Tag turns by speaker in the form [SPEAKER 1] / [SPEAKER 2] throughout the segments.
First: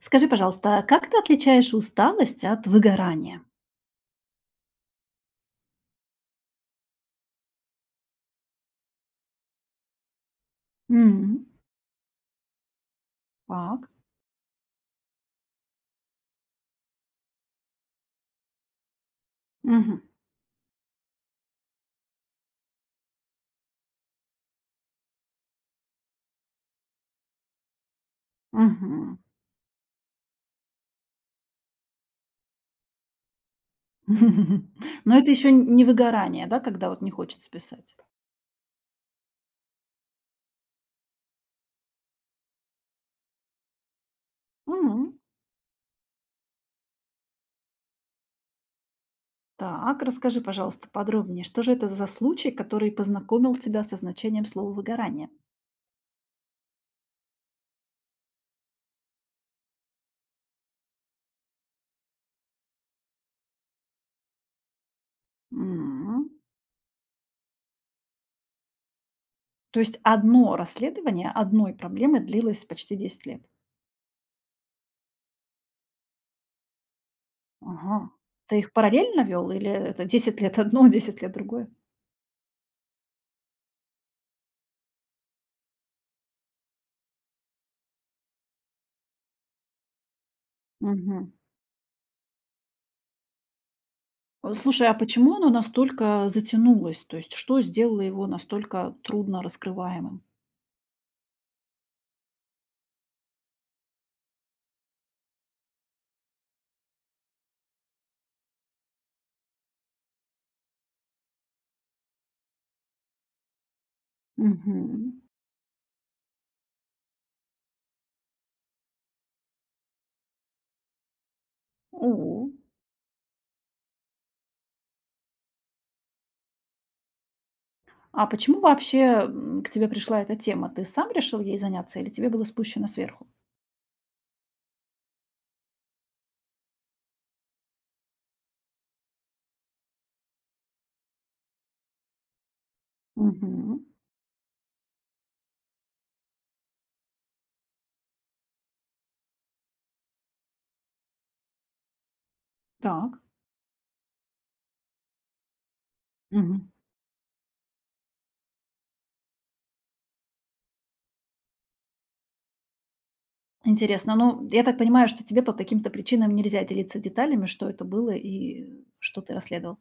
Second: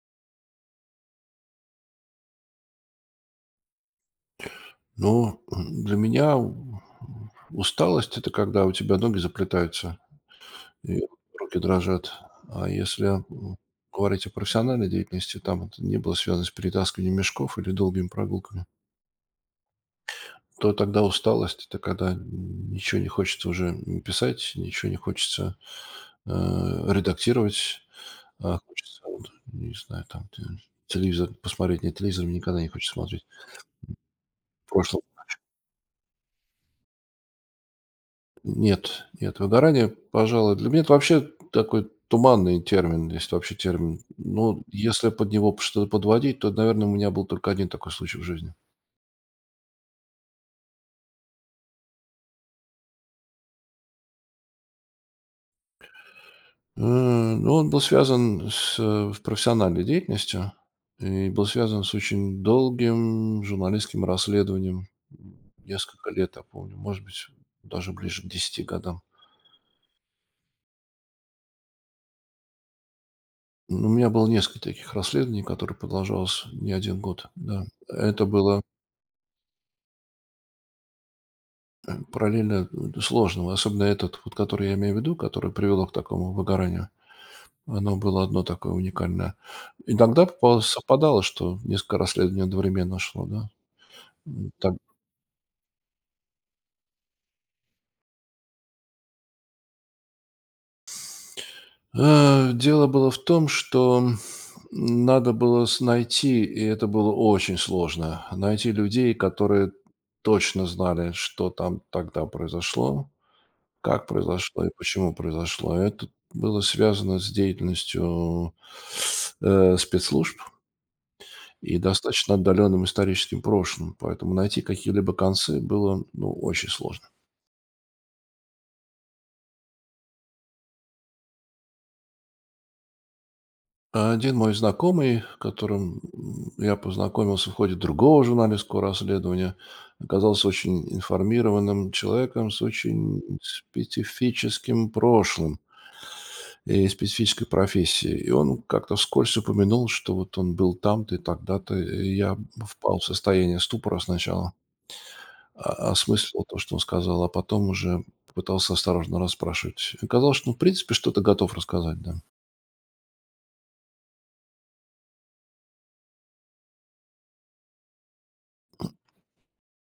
[SPEAKER 1] Скажи, пожалуйста, а как ты отличаешь усталость от выгорания?
[SPEAKER 2] Но для меня усталость– это когда у тебя ноги заплетаются и
[SPEAKER 1] М,
[SPEAKER 2] руки дрожат. А если
[SPEAKER 1] так.
[SPEAKER 2] говорить о профессиональной деятельности, там это не было связано с перетаскиванием мешков или долгими прогулками,
[SPEAKER 1] Мгм.
[SPEAKER 2] то тогда усталость– это когда ничего не хочется уже писать, ничего не хочется э, редактировать, а хочется,
[SPEAKER 1] Мгм.
[SPEAKER 2] вот, не знаю, там телевизор посмотреть. Нет, телевизор мне никогда не хочется смотреть. В прошлом.
[SPEAKER 1] Но это еще не выгорание, да, когда вот не хочется писать?
[SPEAKER 2] Нет, нет, выгорание, пожалуй, для меня это вообще такой туманный термин, если вообще термин. Ну, если
[SPEAKER 1] М,
[SPEAKER 2] под него что-то подводить, то, наверное, у меня был только один такой случай в жизни.
[SPEAKER 1] так, расскажи, пожалуйста, подробнее, что же это за случай, который познакомил тебя со значением слова «выгорание»?
[SPEAKER 2] Ну, он был связан с профессиональной деятельностью и был связан с очень долгим журналистским расследованием. Несколько
[SPEAKER 1] М,
[SPEAKER 2] лет, я помню, может быть, даже ближе к 10 годам.
[SPEAKER 1] то есть одно расследование одной проблемы длилось почти 10 лет.
[SPEAKER 2] У меня было несколько таких расследований, которые продолжалось не один год, да.
[SPEAKER 1] Ага.
[SPEAKER 2] Это
[SPEAKER 1] Ты
[SPEAKER 2] было
[SPEAKER 1] их параллельно вел или это 10 лет одно, 10 лет другое?
[SPEAKER 2] параллельно сложного. Особенно этот, вот, который я имею в виду, который привело к такому выгоранию, оно было одно такое уникальное. Иногда совпадало,
[SPEAKER 1] Мгм.
[SPEAKER 2] что несколько расследований одновременно шло, да. Так.
[SPEAKER 1] Слушай, а почему оно настолько затянулось? То есть что сделало его настолько трудно раскрываемым?
[SPEAKER 2] Дело было в том, что надо было найти, и это было очень сложно, найти людей, которые точно знали, что там тогда произошло, как произошло и
[SPEAKER 1] Мгм.
[SPEAKER 2] почему произошло? Это было связано с деятельностью, э, спецслужб и достаточно
[SPEAKER 1] У.
[SPEAKER 2] отдаленным историческим прошлым, поэтому найти какие-либо концы было, ну, очень сложно.
[SPEAKER 1] А почему вообще, к тебе пришла эта тема? Ты сам решил ей заняться или тебе было спущено сверху?
[SPEAKER 2] Один мой знакомый, которым, я познакомился в ходе другого журналистского расследования, оказался очень информированным человеком с очень
[SPEAKER 1] Мгм.
[SPEAKER 2] специфическим прошлым и специфической профессии. И он как-то вскользь упомянул, что вот он был там-то и тогда-то. И я впал в
[SPEAKER 1] Так.
[SPEAKER 2] состояние ступора сначала, осмыслил то,
[SPEAKER 1] Мгм.
[SPEAKER 2] что он сказал, а потом уже пытался осторожно расспрашивать. Оказалось, что, ну, в принципе, что-то готов рассказать, да.
[SPEAKER 1] Интересно. Ну, я так понимаю, что тебе по каким-то причинам нельзя делиться деталями, что это было и что ты расследовал.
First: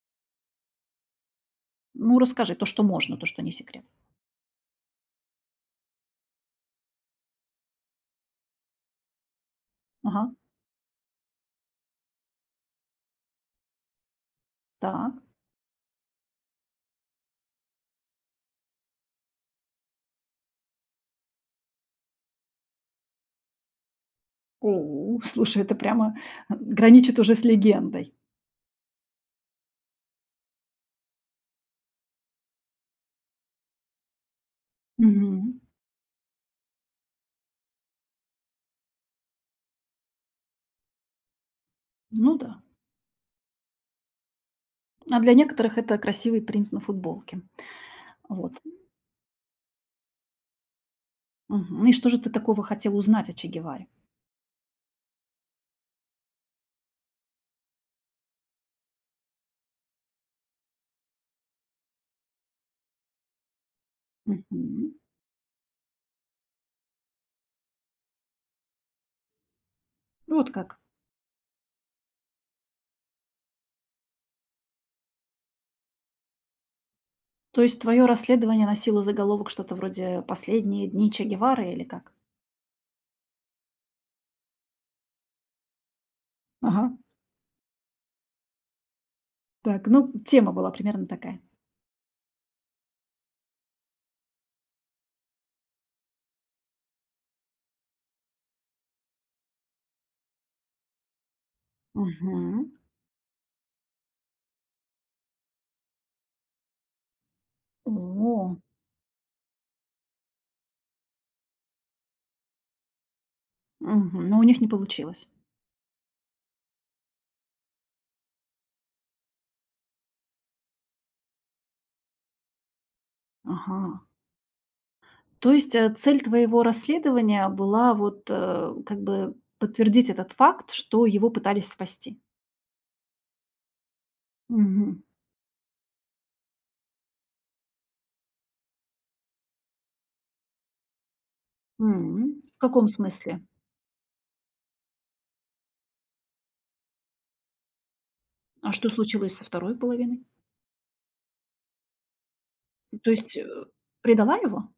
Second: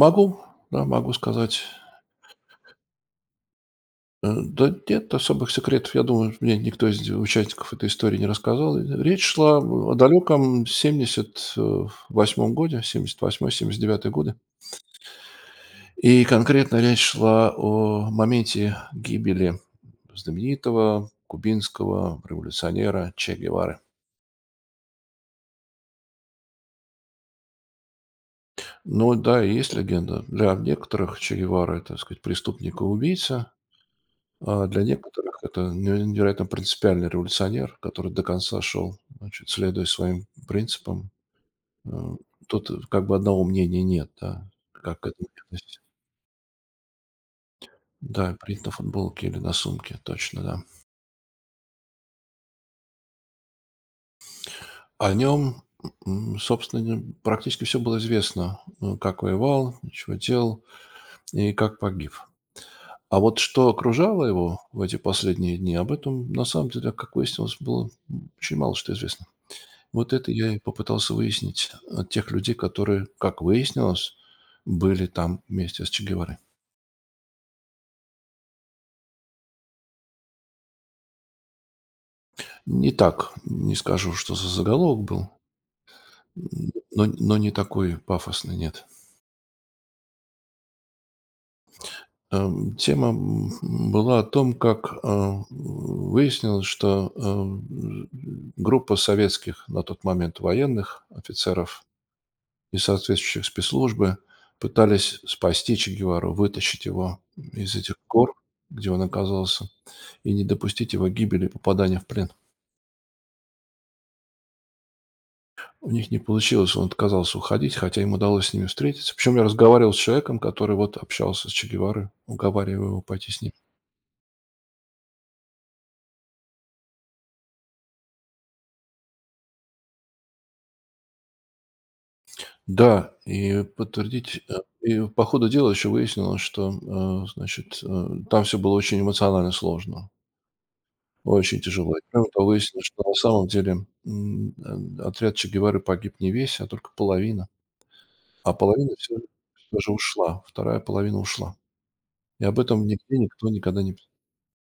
[SPEAKER 2] Могу, да, могу сказать.
[SPEAKER 1] Ну, расскажи то, что можно, то, что не секрет.
[SPEAKER 2] Да нет особых секретов. Я думаю, мне никто из участников этой истории не рассказал. И речь шла о
[SPEAKER 1] Ага.
[SPEAKER 2] далеком 78-м годе, 78-79 годы.
[SPEAKER 1] Так.
[SPEAKER 2] И конкретно речь шла о моменте гибели знаменитого кубинского революционера Че Гевары.
[SPEAKER 1] О, слушай, это прямо граничит уже с легендой.
[SPEAKER 2] Ну да, и есть легенда. Для некоторых Че Гевара– это, так сказать, преступник и убийца, а для некоторых–
[SPEAKER 1] Мгм.
[SPEAKER 2] это невероятно принципиальный революционер, который до конца шел, значит, следуя своим принципам. Э,
[SPEAKER 1] Ну да.
[SPEAKER 2] Тут как бы одного мнения нет, да, как к
[SPEAKER 1] А
[SPEAKER 2] этому
[SPEAKER 1] для некоторых
[SPEAKER 2] относиться.
[SPEAKER 1] это красивый принт на футболке.
[SPEAKER 2] Да,
[SPEAKER 1] Вот.
[SPEAKER 2] принт на футболке или на сумке, точно, да.
[SPEAKER 1] Мгм. И что же ты такого хотела узнать о Че Геваре?
[SPEAKER 2] О нем, собственно, практически все было известно. Ну, как воевал, чего делал и как погиб. А вот что окружало его в
[SPEAKER 1] Мгм.
[SPEAKER 2] эти последние дни, об этом, на самом деле, как выяснилось, было очень мало что известно. Вот это я
[SPEAKER 1] Вот
[SPEAKER 2] и
[SPEAKER 1] как.
[SPEAKER 2] попытался выяснить от тех людей, которые, как выяснилось, были там вместе с Че Геварой.
[SPEAKER 1] То есть твое расследование носило заголовок что-то вроде «Последние дни Че Гевары» или как?
[SPEAKER 2] Не так, не скажу, что за заголовок был,
[SPEAKER 1] Ага.
[SPEAKER 2] но не такой пафосный, нет.
[SPEAKER 1] Так, ну, тема была примерно такая.
[SPEAKER 2] Тема была о том, как выяснилось, что группа советских на тот момент военных офицеров
[SPEAKER 1] Угу.
[SPEAKER 2] и соответствующих спецслужбы пытались спасти Че Гевару, вытащить его из этих гор,
[SPEAKER 1] О,
[SPEAKER 2] где он оказался, и не допустить его гибели и попадания в плен.
[SPEAKER 1] мгм. Но у них не получилось.
[SPEAKER 2] У них не получилось, он отказался уходить, хотя им удалось с ними встретиться. Причем я разговаривал с человеком, который вот общался с Че Геварой, уговаривая его пойти с ним.
[SPEAKER 1] Ага. То есть цель твоего расследования была вот как бы подтвердить этот факт, что его пытались спасти?
[SPEAKER 2] Да, и подтвердить,
[SPEAKER 1] Мгм.
[SPEAKER 2] и по ходу дела еще выяснилось, что, значит, там все было очень эмоционально сложно, очень тяжело. И кроме
[SPEAKER 1] М.
[SPEAKER 2] того,
[SPEAKER 1] В каком
[SPEAKER 2] выяснилось, что на
[SPEAKER 1] смысле?
[SPEAKER 2] самом деле, отряд Че Гевары погиб не весь, а только половина. А
[SPEAKER 1] А что
[SPEAKER 2] половина все
[SPEAKER 1] случилось со второй
[SPEAKER 2] всё же
[SPEAKER 1] половиной?
[SPEAKER 2] ушла, вторая половина ушла. И об этом
[SPEAKER 1] То
[SPEAKER 2] нигде
[SPEAKER 1] есть,
[SPEAKER 2] никто никогда не пис.
[SPEAKER 1] предала его?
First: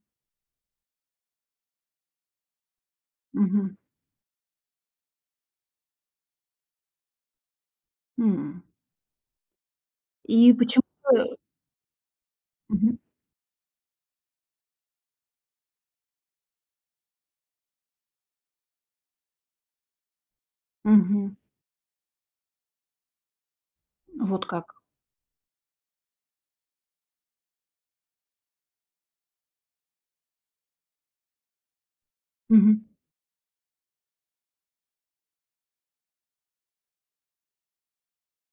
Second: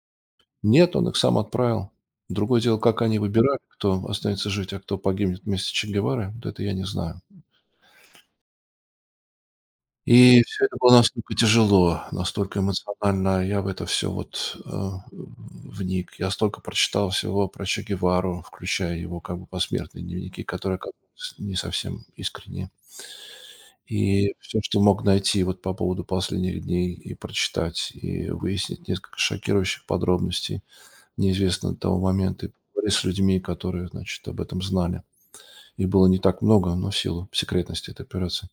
[SPEAKER 2] Нет, он их сам отправил. Другое дело, как они выбирали,
[SPEAKER 1] Мгм.
[SPEAKER 2] кто останется жить, а кто погибнет вместе с Че Гевары, вот это я не знаю.
[SPEAKER 1] М.
[SPEAKER 2] И
[SPEAKER 1] И
[SPEAKER 2] все это
[SPEAKER 1] почему
[SPEAKER 2] было
[SPEAKER 1] же?
[SPEAKER 2] настолько тяжело, настолько
[SPEAKER 1] Мгм.
[SPEAKER 2] эмоционально я в это все вот, вник. Я столько прочитал всего про Че Гевару, включая его как бы посмертные дневники, которые оказались
[SPEAKER 1] Мгм.
[SPEAKER 2] не совсем искренние. И
[SPEAKER 1] Вот
[SPEAKER 2] все, что
[SPEAKER 1] как.
[SPEAKER 2] мог найти вот по поводу последних дней и прочитать, и выяснить несколько шокирующих подробностей, неизвестно до того момента, и
[SPEAKER 1] Мгм.
[SPEAKER 2] поговорить с людьми, которые, значит, об этом знали. И было не так много, но в силу секретности этой операции.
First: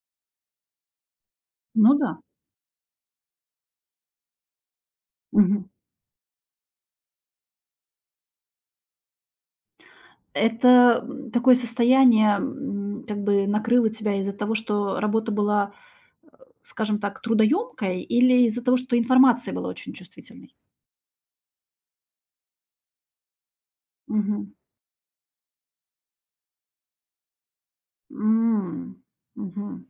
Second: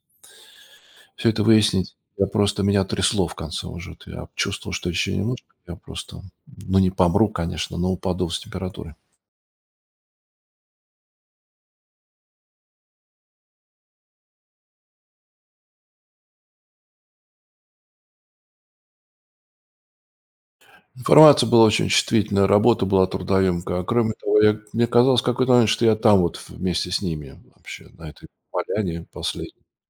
[SPEAKER 2] Все это выяснить,
[SPEAKER 1] Ну да.
[SPEAKER 2] я просто меня трясло в конце уже. Вот я чувствовал, что еще немножко,
[SPEAKER 1] Мгм.
[SPEAKER 2] я просто, ну, не помру, конечно, но упаду с температуры.
[SPEAKER 1] Это, такое состояние, как бы накрыло тебя из-за того, что работа была, скажем так, трудоемкой, или из-за того, что информация была очень чувствительной?
[SPEAKER 2] Информация была очень чувствительная, работа была трудоемкая. А кроме того,
[SPEAKER 1] Мгм.
[SPEAKER 2] я мне казалось в какой-то момент, что я там вот вместе с ними вообще, на этой
[SPEAKER 1] М.
[SPEAKER 2] поляне последней,
[SPEAKER 1] Мгм.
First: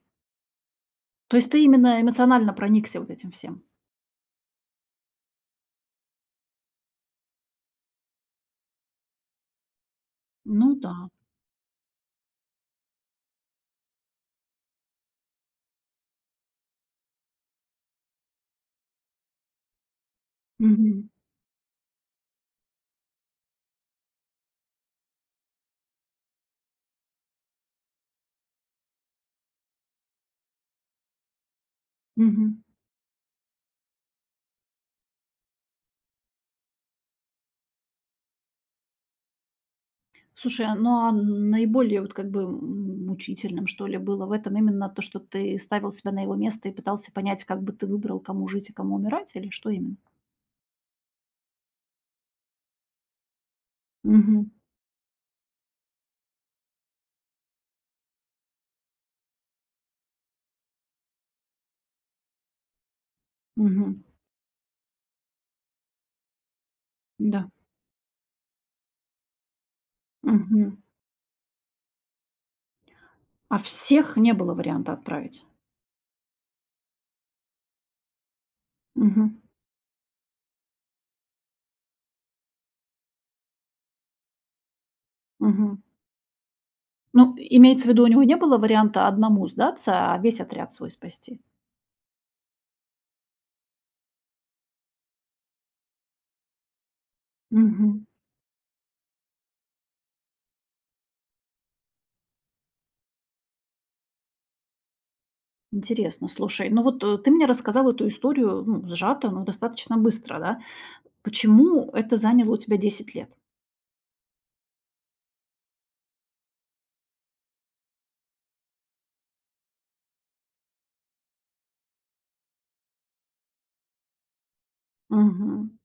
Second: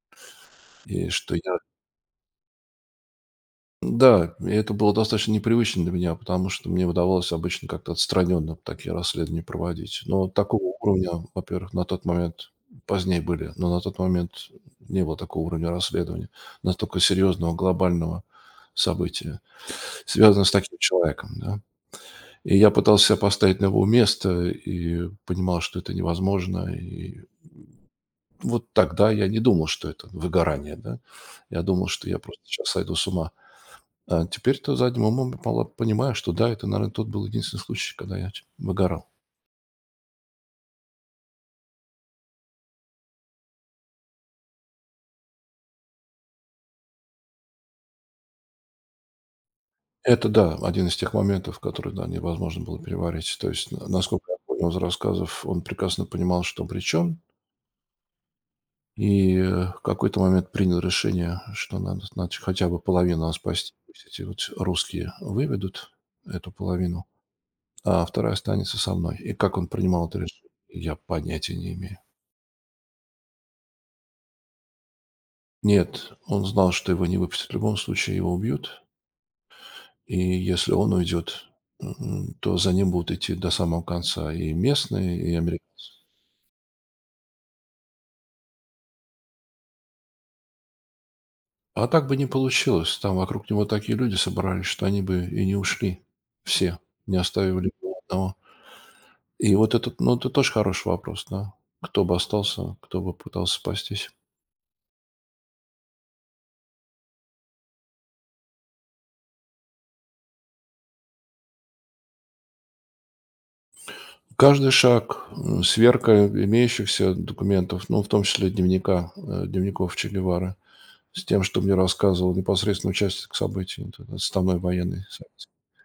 [SPEAKER 2] и что
[SPEAKER 1] То есть
[SPEAKER 2] я.
[SPEAKER 1] ты именно эмоционально проникся вот этим всем?
[SPEAKER 2] Да, и это было достаточно непривычно для меня, потому что мне удавалось обычно как-то отстраненно такие расследования проводить. Но такого
[SPEAKER 1] Ну да.
[SPEAKER 2] уровня, во-первых, на тот момент, позднее были, но на тот момент не было такого уровня расследования, настолько серьезного глобального события, связанного с таким
[SPEAKER 1] Мгм.
[SPEAKER 2] человеком, да. И я пытался себя поставить на его место и понимал, что это невозможно. И вот тогда я не думал, что это выгорание, да. Я думал, что я просто
[SPEAKER 1] Мгм.
[SPEAKER 2] сейчас сойду с ума. А теперь-то задним умом пола понимаю, что да, это, наверное, тот был единственный случай, когда я ч выгорал.
[SPEAKER 1] Слушай, а, ну, а наиболее вот как бы мучительным, что ли, было в этом именно то, что ты ставил себя на его место и пытался понять, как бы ты выбрал, кому жить и кому умирать, или что именно?
[SPEAKER 2] Это да, один из тех моментов, который, да, невозможно было переварить. То есть, на насколько я
[SPEAKER 1] Мгм.
[SPEAKER 2] понял из рассказов, он прекрасно понимал, что причем, и, в какой-то момент принял решение, что надо, значит, хотя бы половину надо спасти.
[SPEAKER 1] Мгм.
[SPEAKER 2] Пусть эти вот русские выведут эту половину,
[SPEAKER 1] Да.
[SPEAKER 2] а вторая останется со мной. И как он принимал это решение,
[SPEAKER 1] Мгм.
[SPEAKER 2] я понятия не имею.
[SPEAKER 1] А всех не было варианта отправить?
[SPEAKER 2] Нет, он знал, что его не выпустят в любом случае, его убьют.
[SPEAKER 1] Мгм.
[SPEAKER 2] И если он уйдет, то за ним будут идти до самого конца и местные, и
[SPEAKER 1] Мгм.
[SPEAKER 2] американцы.
[SPEAKER 1] Ну, имеется в виду, у него не было варианта одному сдаться, а весь отряд свой спасти?
[SPEAKER 2] А так бы не получилось. Там вокруг него такие люди собрались, что они бы и не ушли все, не оставив никого
[SPEAKER 1] Мгм.
[SPEAKER 2] одного. И вот этот, ну, это тоже хороший вопрос, да. Кто бы остался, кто бы пытался спастись.
[SPEAKER 1] Интересно, слушай, ну вот ты мне рассказал эту историю, ну, сжато, но достаточно быстро, да? Почему это заняло у тебя 10 лет?
[SPEAKER 2] Каждый шаг, сверка имеющихся документов, ну, в том числе дневников Че Гевары, с тем, что мне рассказывал непосредственно участник событий, вот этот отставной военный советский.
[SPEAKER 1] Мгм.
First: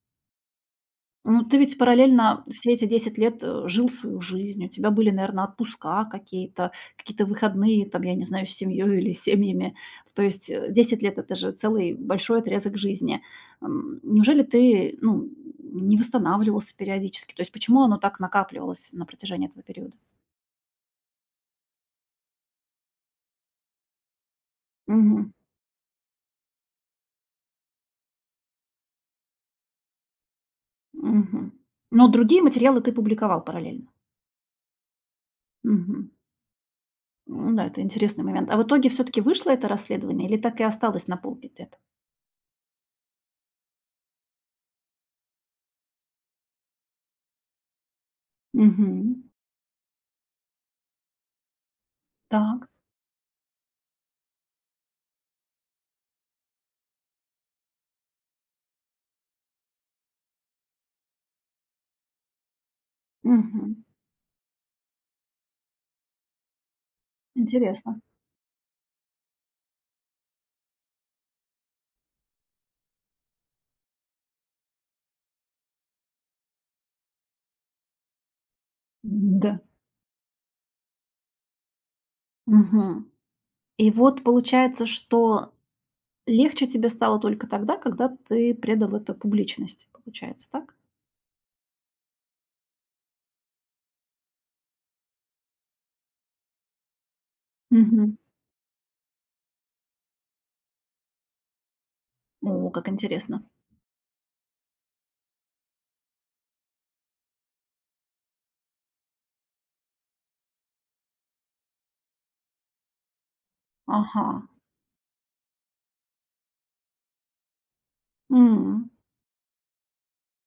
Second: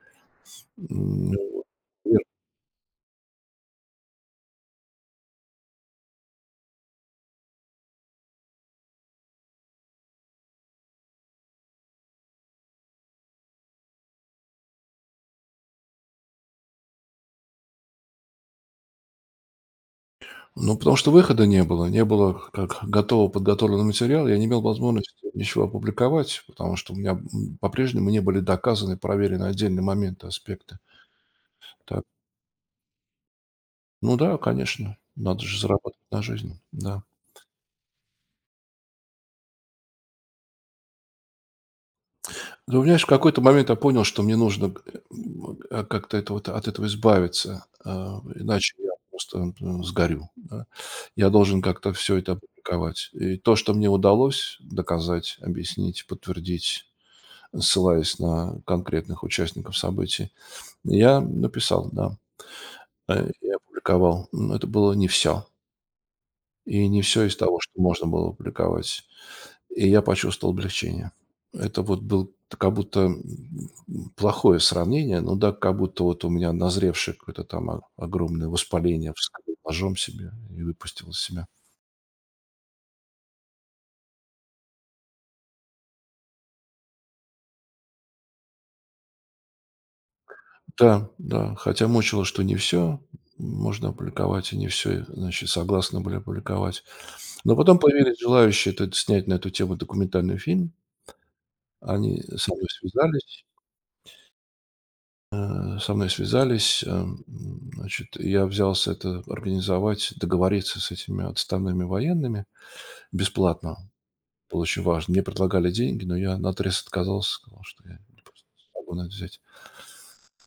[SPEAKER 1] Ну, ты ведь
[SPEAKER 2] Нет.
[SPEAKER 1] параллельно все эти 10 лет, жил свою жизнь. У тебя были, наверное, отпуска какие-то, какие-то выходные, там, я не знаю, с семьей или с семьями. То есть, 10 лет — это же целый большой отрезок жизни. М, неужели ты, ну, не восстанавливался периодически? То есть почему оно так накапливалось на протяжении этого периода?
[SPEAKER 2] Ну, потому что выхода не было. Не было как готового подготовленного материала. Я не имел возможности
[SPEAKER 1] Мгм,
[SPEAKER 2] ничего опубликовать, потому что у меня, по-прежнему не были доказаны, проверены отдельные моменты, аспекты.
[SPEAKER 1] мгм.
[SPEAKER 2] Так,
[SPEAKER 1] Но другие материалы ты публиковал параллельно?
[SPEAKER 2] ну да, конечно, надо же зарабатывать
[SPEAKER 1] Мгм.
[SPEAKER 2] на жизнь, да.
[SPEAKER 1] Ну да, это интересный момент. А в итоге все таки вышло это расследование или так и осталось на полке где-то?
[SPEAKER 2] Ты знаешь, в какой-то момент я понял, что мне нужно, как-то это вот от этого избавиться, иначе я
[SPEAKER 1] Мгм.
[SPEAKER 2] просто, сгорю, да. Я должен как-то все это
[SPEAKER 1] Так.
[SPEAKER 2] опубликовать. И то, что мне удалось доказать, объяснить, подтвердить, ссылаясь на конкретных участников событий. Я написал, да, и
[SPEAKER 1] Мгм.
[SPEAKER 2] опубликовал. Но это было не все. И не все из того, что
[SPEAKER 1] Интересно.
[SPEAKER 2] можно было опубликовать. И я почувствовал облегчение. Это вот был как будто, плохое сравнение, но да, как будто вот у меня назревшее какое-то там о огромное воспаление вскрыл
[SPEAKER 1] Да.
[SPEAKER 2] ножом себе и выпустил из себя.
[SPEAKER 1] Мгм. И вот получается, что легче тебе стало только тогда, когда ты предал это публичности, получается, так?
[SPEAKER 2] Да, да, хотя мучило, что не все можно опубликовать, и не все, значит, согласны были опубликовать. Но потом
[SPEAKER 1] Мгм.
[SPEAKER 2] появились желающие это снять на эту тему документальный фильм. Они со
[SPEAKER 1] О,
[SPEAKER 2] мной
[SPEAKER 1] как интересно.
[SPEAKER 2] связались. Значит, я взялся это организовать, договориться с этими отставными военными бесплатно.
[SPEAKER 1] Ага.
[SPEAKER 2] Было очень важно. Мне предлагали деньги, но я наотрез отказался, сказал, что я не
[SPEAKER 1] М.
[SPEAKER 2] могу на это взять.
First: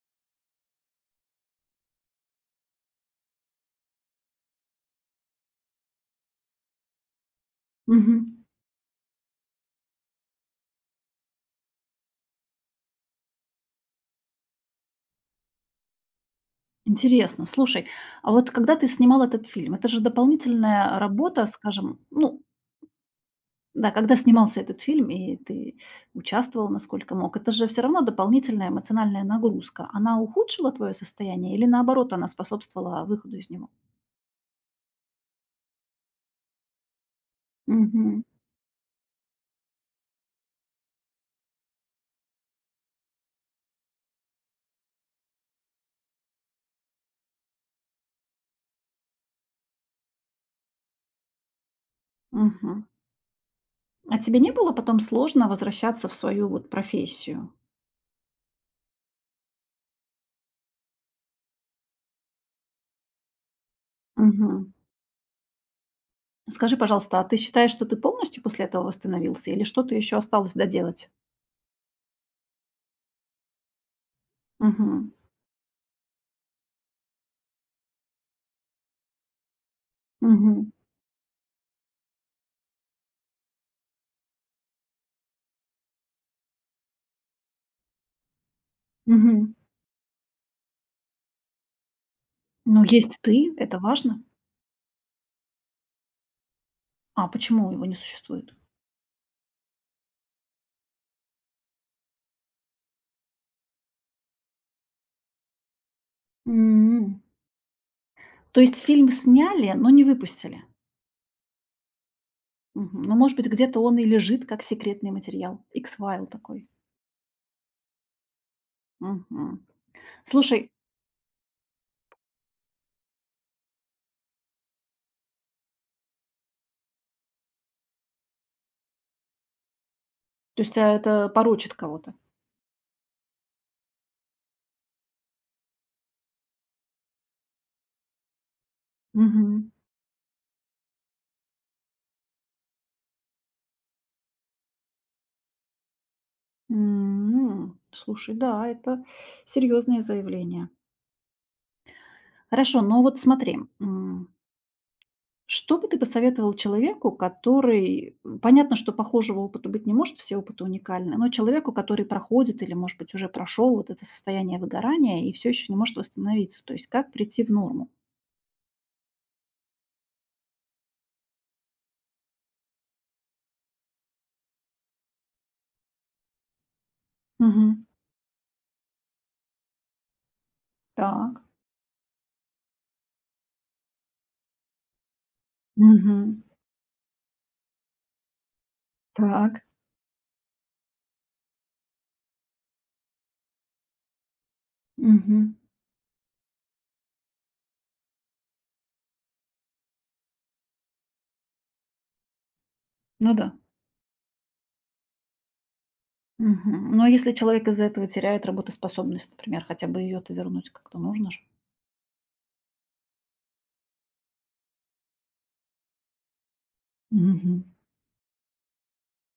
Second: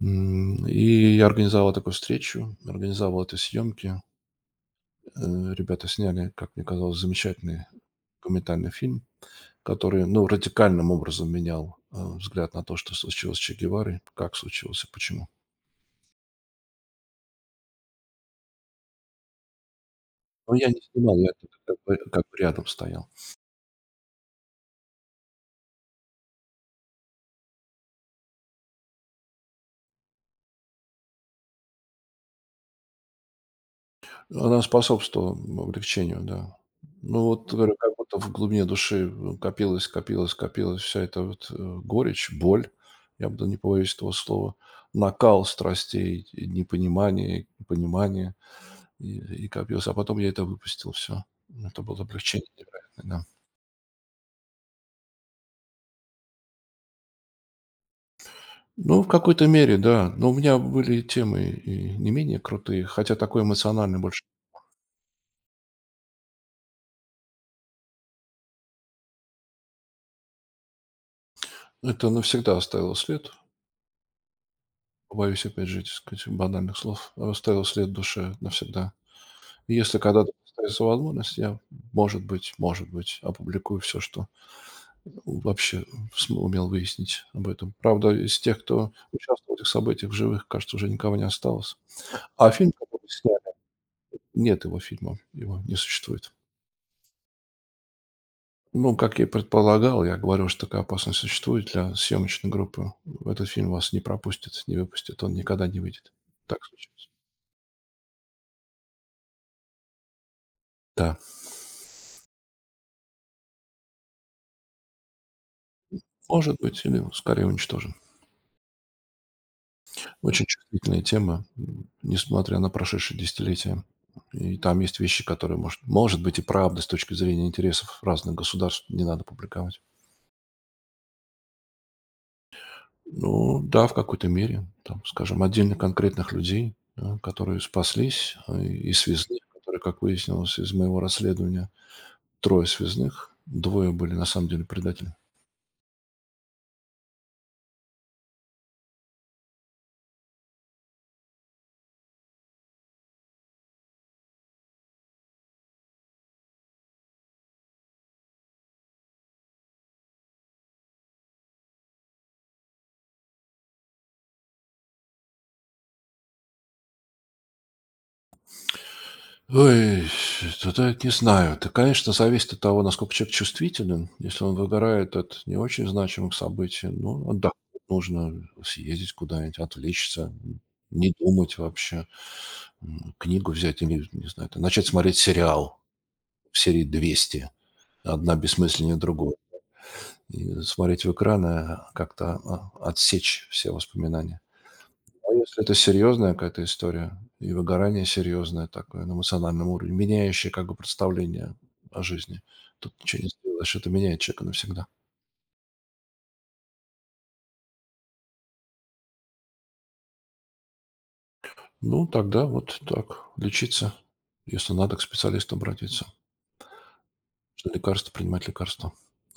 [SPEAKER 2] И я организовал такую встречу, организовал эти съемки. Ребята сняли, как мне казалось, замечательный
[SPEAKER 1] Мгм.
[SPEAKER 2] документальный фильм. Который, ну, радикальным образом менял, взгляд на то, что случилось с Че Геварой, как случилось и почему.
[SPEAKER 1] Интересно. Слушай, а вот когда ты снимал этот фильм, это же
[SPEAKER 2] Но я не
[SPEAKER 1] дополнительная
[SPEAKER 2] снимал, я
[SPEAKER 1] работа,
[SPEAKER 2] только как бы
[SPEAKER 1] скажем,
[SPEAKER 2] как бы
[SPEAKER 1] ну,
[SPEAKER 2] рядом стоял.
[SPEAKER 1] да, когда снимался этот фильм, и ты участвовал, насколько мог, это же все равно дополнительная эмоциональная нагрузка. Она ухудшила твое состояние или, наоборот, она способствовала выходу из него?
[SPEAKER 2] Она способствовала, облегчению, да. Ну, вот говорю, как будто
[SPEAKER 1] Мгм,
[SPEAKER 2] в глубине души, копилось, копилось, копилось вся эта вот, горечь, боль, я бы да не побоюсь этого слова, накал страстей, и непонимание, и понимание, и копилось. А потом я это выпустил все. Это было облегчение
[SPEAKER 1] мгм.
[SPEAKER 2] невероятное, да.
[SPEAKER 1] А тебе не было потом сложно возвращаться в свою вот профессию?
[SPEAKER 2] Ну, в какой-то мере, да. Но у меня были темы и не менее крутые, хотя такой эмоциональный больше.
[SPEAKER 1] Мгм. Скажи, пожалуйста, а ты считаешь, что ты полностью после этого восстановился или что-то еще осталось доделать?
[SPEAKER 2] Это навсегда оставило след.
[SPEAKER 1] Мгм,
[SPEAKER 2] Боюсь, опять же, так сказать, банальных слов. Оставило след в душе навсегда. И если когда-то
[SPEAKER 1] мгм,
[SPEAKER 2] остается возможность, я, может быть, опубликую все, что вообще умел выяснить об этом. Правда, из тех, кто
[SPEAKER 1] мгм.
[SPEAKER 2] участвовал в этих событиях в живых, кажется, уже никого не осталось. А фильм,
[SPEAKER 1] Но
[SPEAKER 2] который
[SPEAKER 1] есть
[SPEAKER 2] сняли,
[SPEAKER 1] ты, это важно.
[SPEAKER 2] нет его фильма, его не существует.
[SPEAKER 1] А почему его не существует?
[SPEAKER 2] Ну, как я и предполагал, я говорил, что такая опасность существует для съемочной группы. Этот фильм вас не пропустит, не выпустит, он никогда не выйдет. Так случилось.
[SPEAKER 1] М. То есть фильм сняли, но не выпустили.
[SPEAKER 2] Да,
[SPEAKER 1] Мгм. Ну, может быть, где-то он и лежит как секретный материал. X файл
[SPEAKER 2] может
[SPEAKER 1] такой.
[SPEAKER 2] быть, или скорее уничтожен.
[SPEAKER 1] Мгм.
[SPEAKER 2] Очень
[SPEAKER 1] Слушай,
[SPEAKER 2] чувствительная тема, несмотря на прошедшие десятилетия. И там есть вещи, которые, может быть, и правда с точки зрения интересов разных государств не надо публиковать.
[SPEAKER 1] то есть, а, это порочит кого-то?
[SPEAKER 2] Ну да, в какой-то мере, там, скажем, отдельно конкретных людей, да, которые спаслись и связны,
[SPEAKER 1] Мгм.
[SPEAKER 2] которые, как выяснилось из моего расследования, трое связных, двое были на самом деле предатели.
[SPEAKER 1] М. Слушай, да, это серьёзное заявление. Хорошо, но вот смотри, что бы ты посоветовал человеку, который понятно, что похожего опыта быть не может, все опыты уникальны, но человеку, который проходит или, может быть, уже прошел вот это состояние выгорания и все еще не может восстановиться, то есть как прийти в норму?
[SPEAKER 2] Ой, туда не знаю. Это, конечно, зависит от того, насколько человек чувствителен. Если он выгорает от не очень значимых событий, ну, отдохнуть
[SPEAKER 1] Мгм.
[SPEAKER 2] нужно, съездить куда-нибудь, отвлечься, не
[SPEAKER 1] Так.
[SPEAKER 2] думать вообще, книгу взять или, не знаю, там, начать смотреть сериал
[SPEAKER 1] Мгм.
[SPEAKER 2] в серии 200, одна бессмысленнее другой.
[SPEAKER 1] Так.
[SPEAKER 2] И смотреть в экран, как-то отсечь все воспоминания. А
[SPEAKER 1] Мгм.
[SPEAKER 2] если это серьезная какая-то история и выгорание серьезное такое на эмоциональном уровне, меняющее как бы представление о жизни, тут ничего не
[SPEAKER 1] Ну да.
[SPEAKER 2] сделаешь, это меняет человека навсегда.
[SPEAKER 1] Мгм. Но если человек из-за этого теряет работоспособность, например, хотя бы ее-то вернуть как-то нужно же.
[SPEAKER 2] Ну, тогда вот так, лечиться, если надо, к специалисту обратиться,
[SPEAKER 1] Мгм.
[SPEAKER 2] что лекарства принимать лекарства.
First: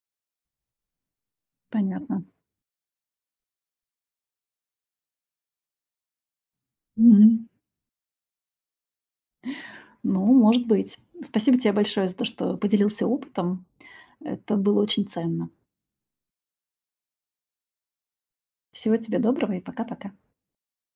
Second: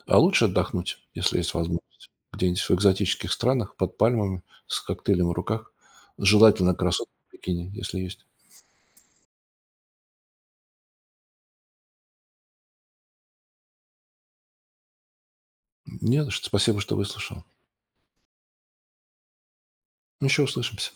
[SPEAKER 2] А лучше отдохнуть, если есть возможность,
[SPEAKER 1] Понятно.
[SPEAKER 2] где-нибудь в экзотических странах под пальмами с коктейлем в руках, желательно красотка в
[SPEAKER 1] Мгм.
[SPEAKER 2] бикини, если есть.
[SPEAKER 1] Ну, может быть. Спасибо тебе большое за то, что поделился опытом. Это было очень ценно.
[SPEAKER 2] Нет, спасибо, что выслушал.
[SPEAKER 1] Всего тебе доброго и пока-пока.
[SPEAKER 2] Еще услышимся.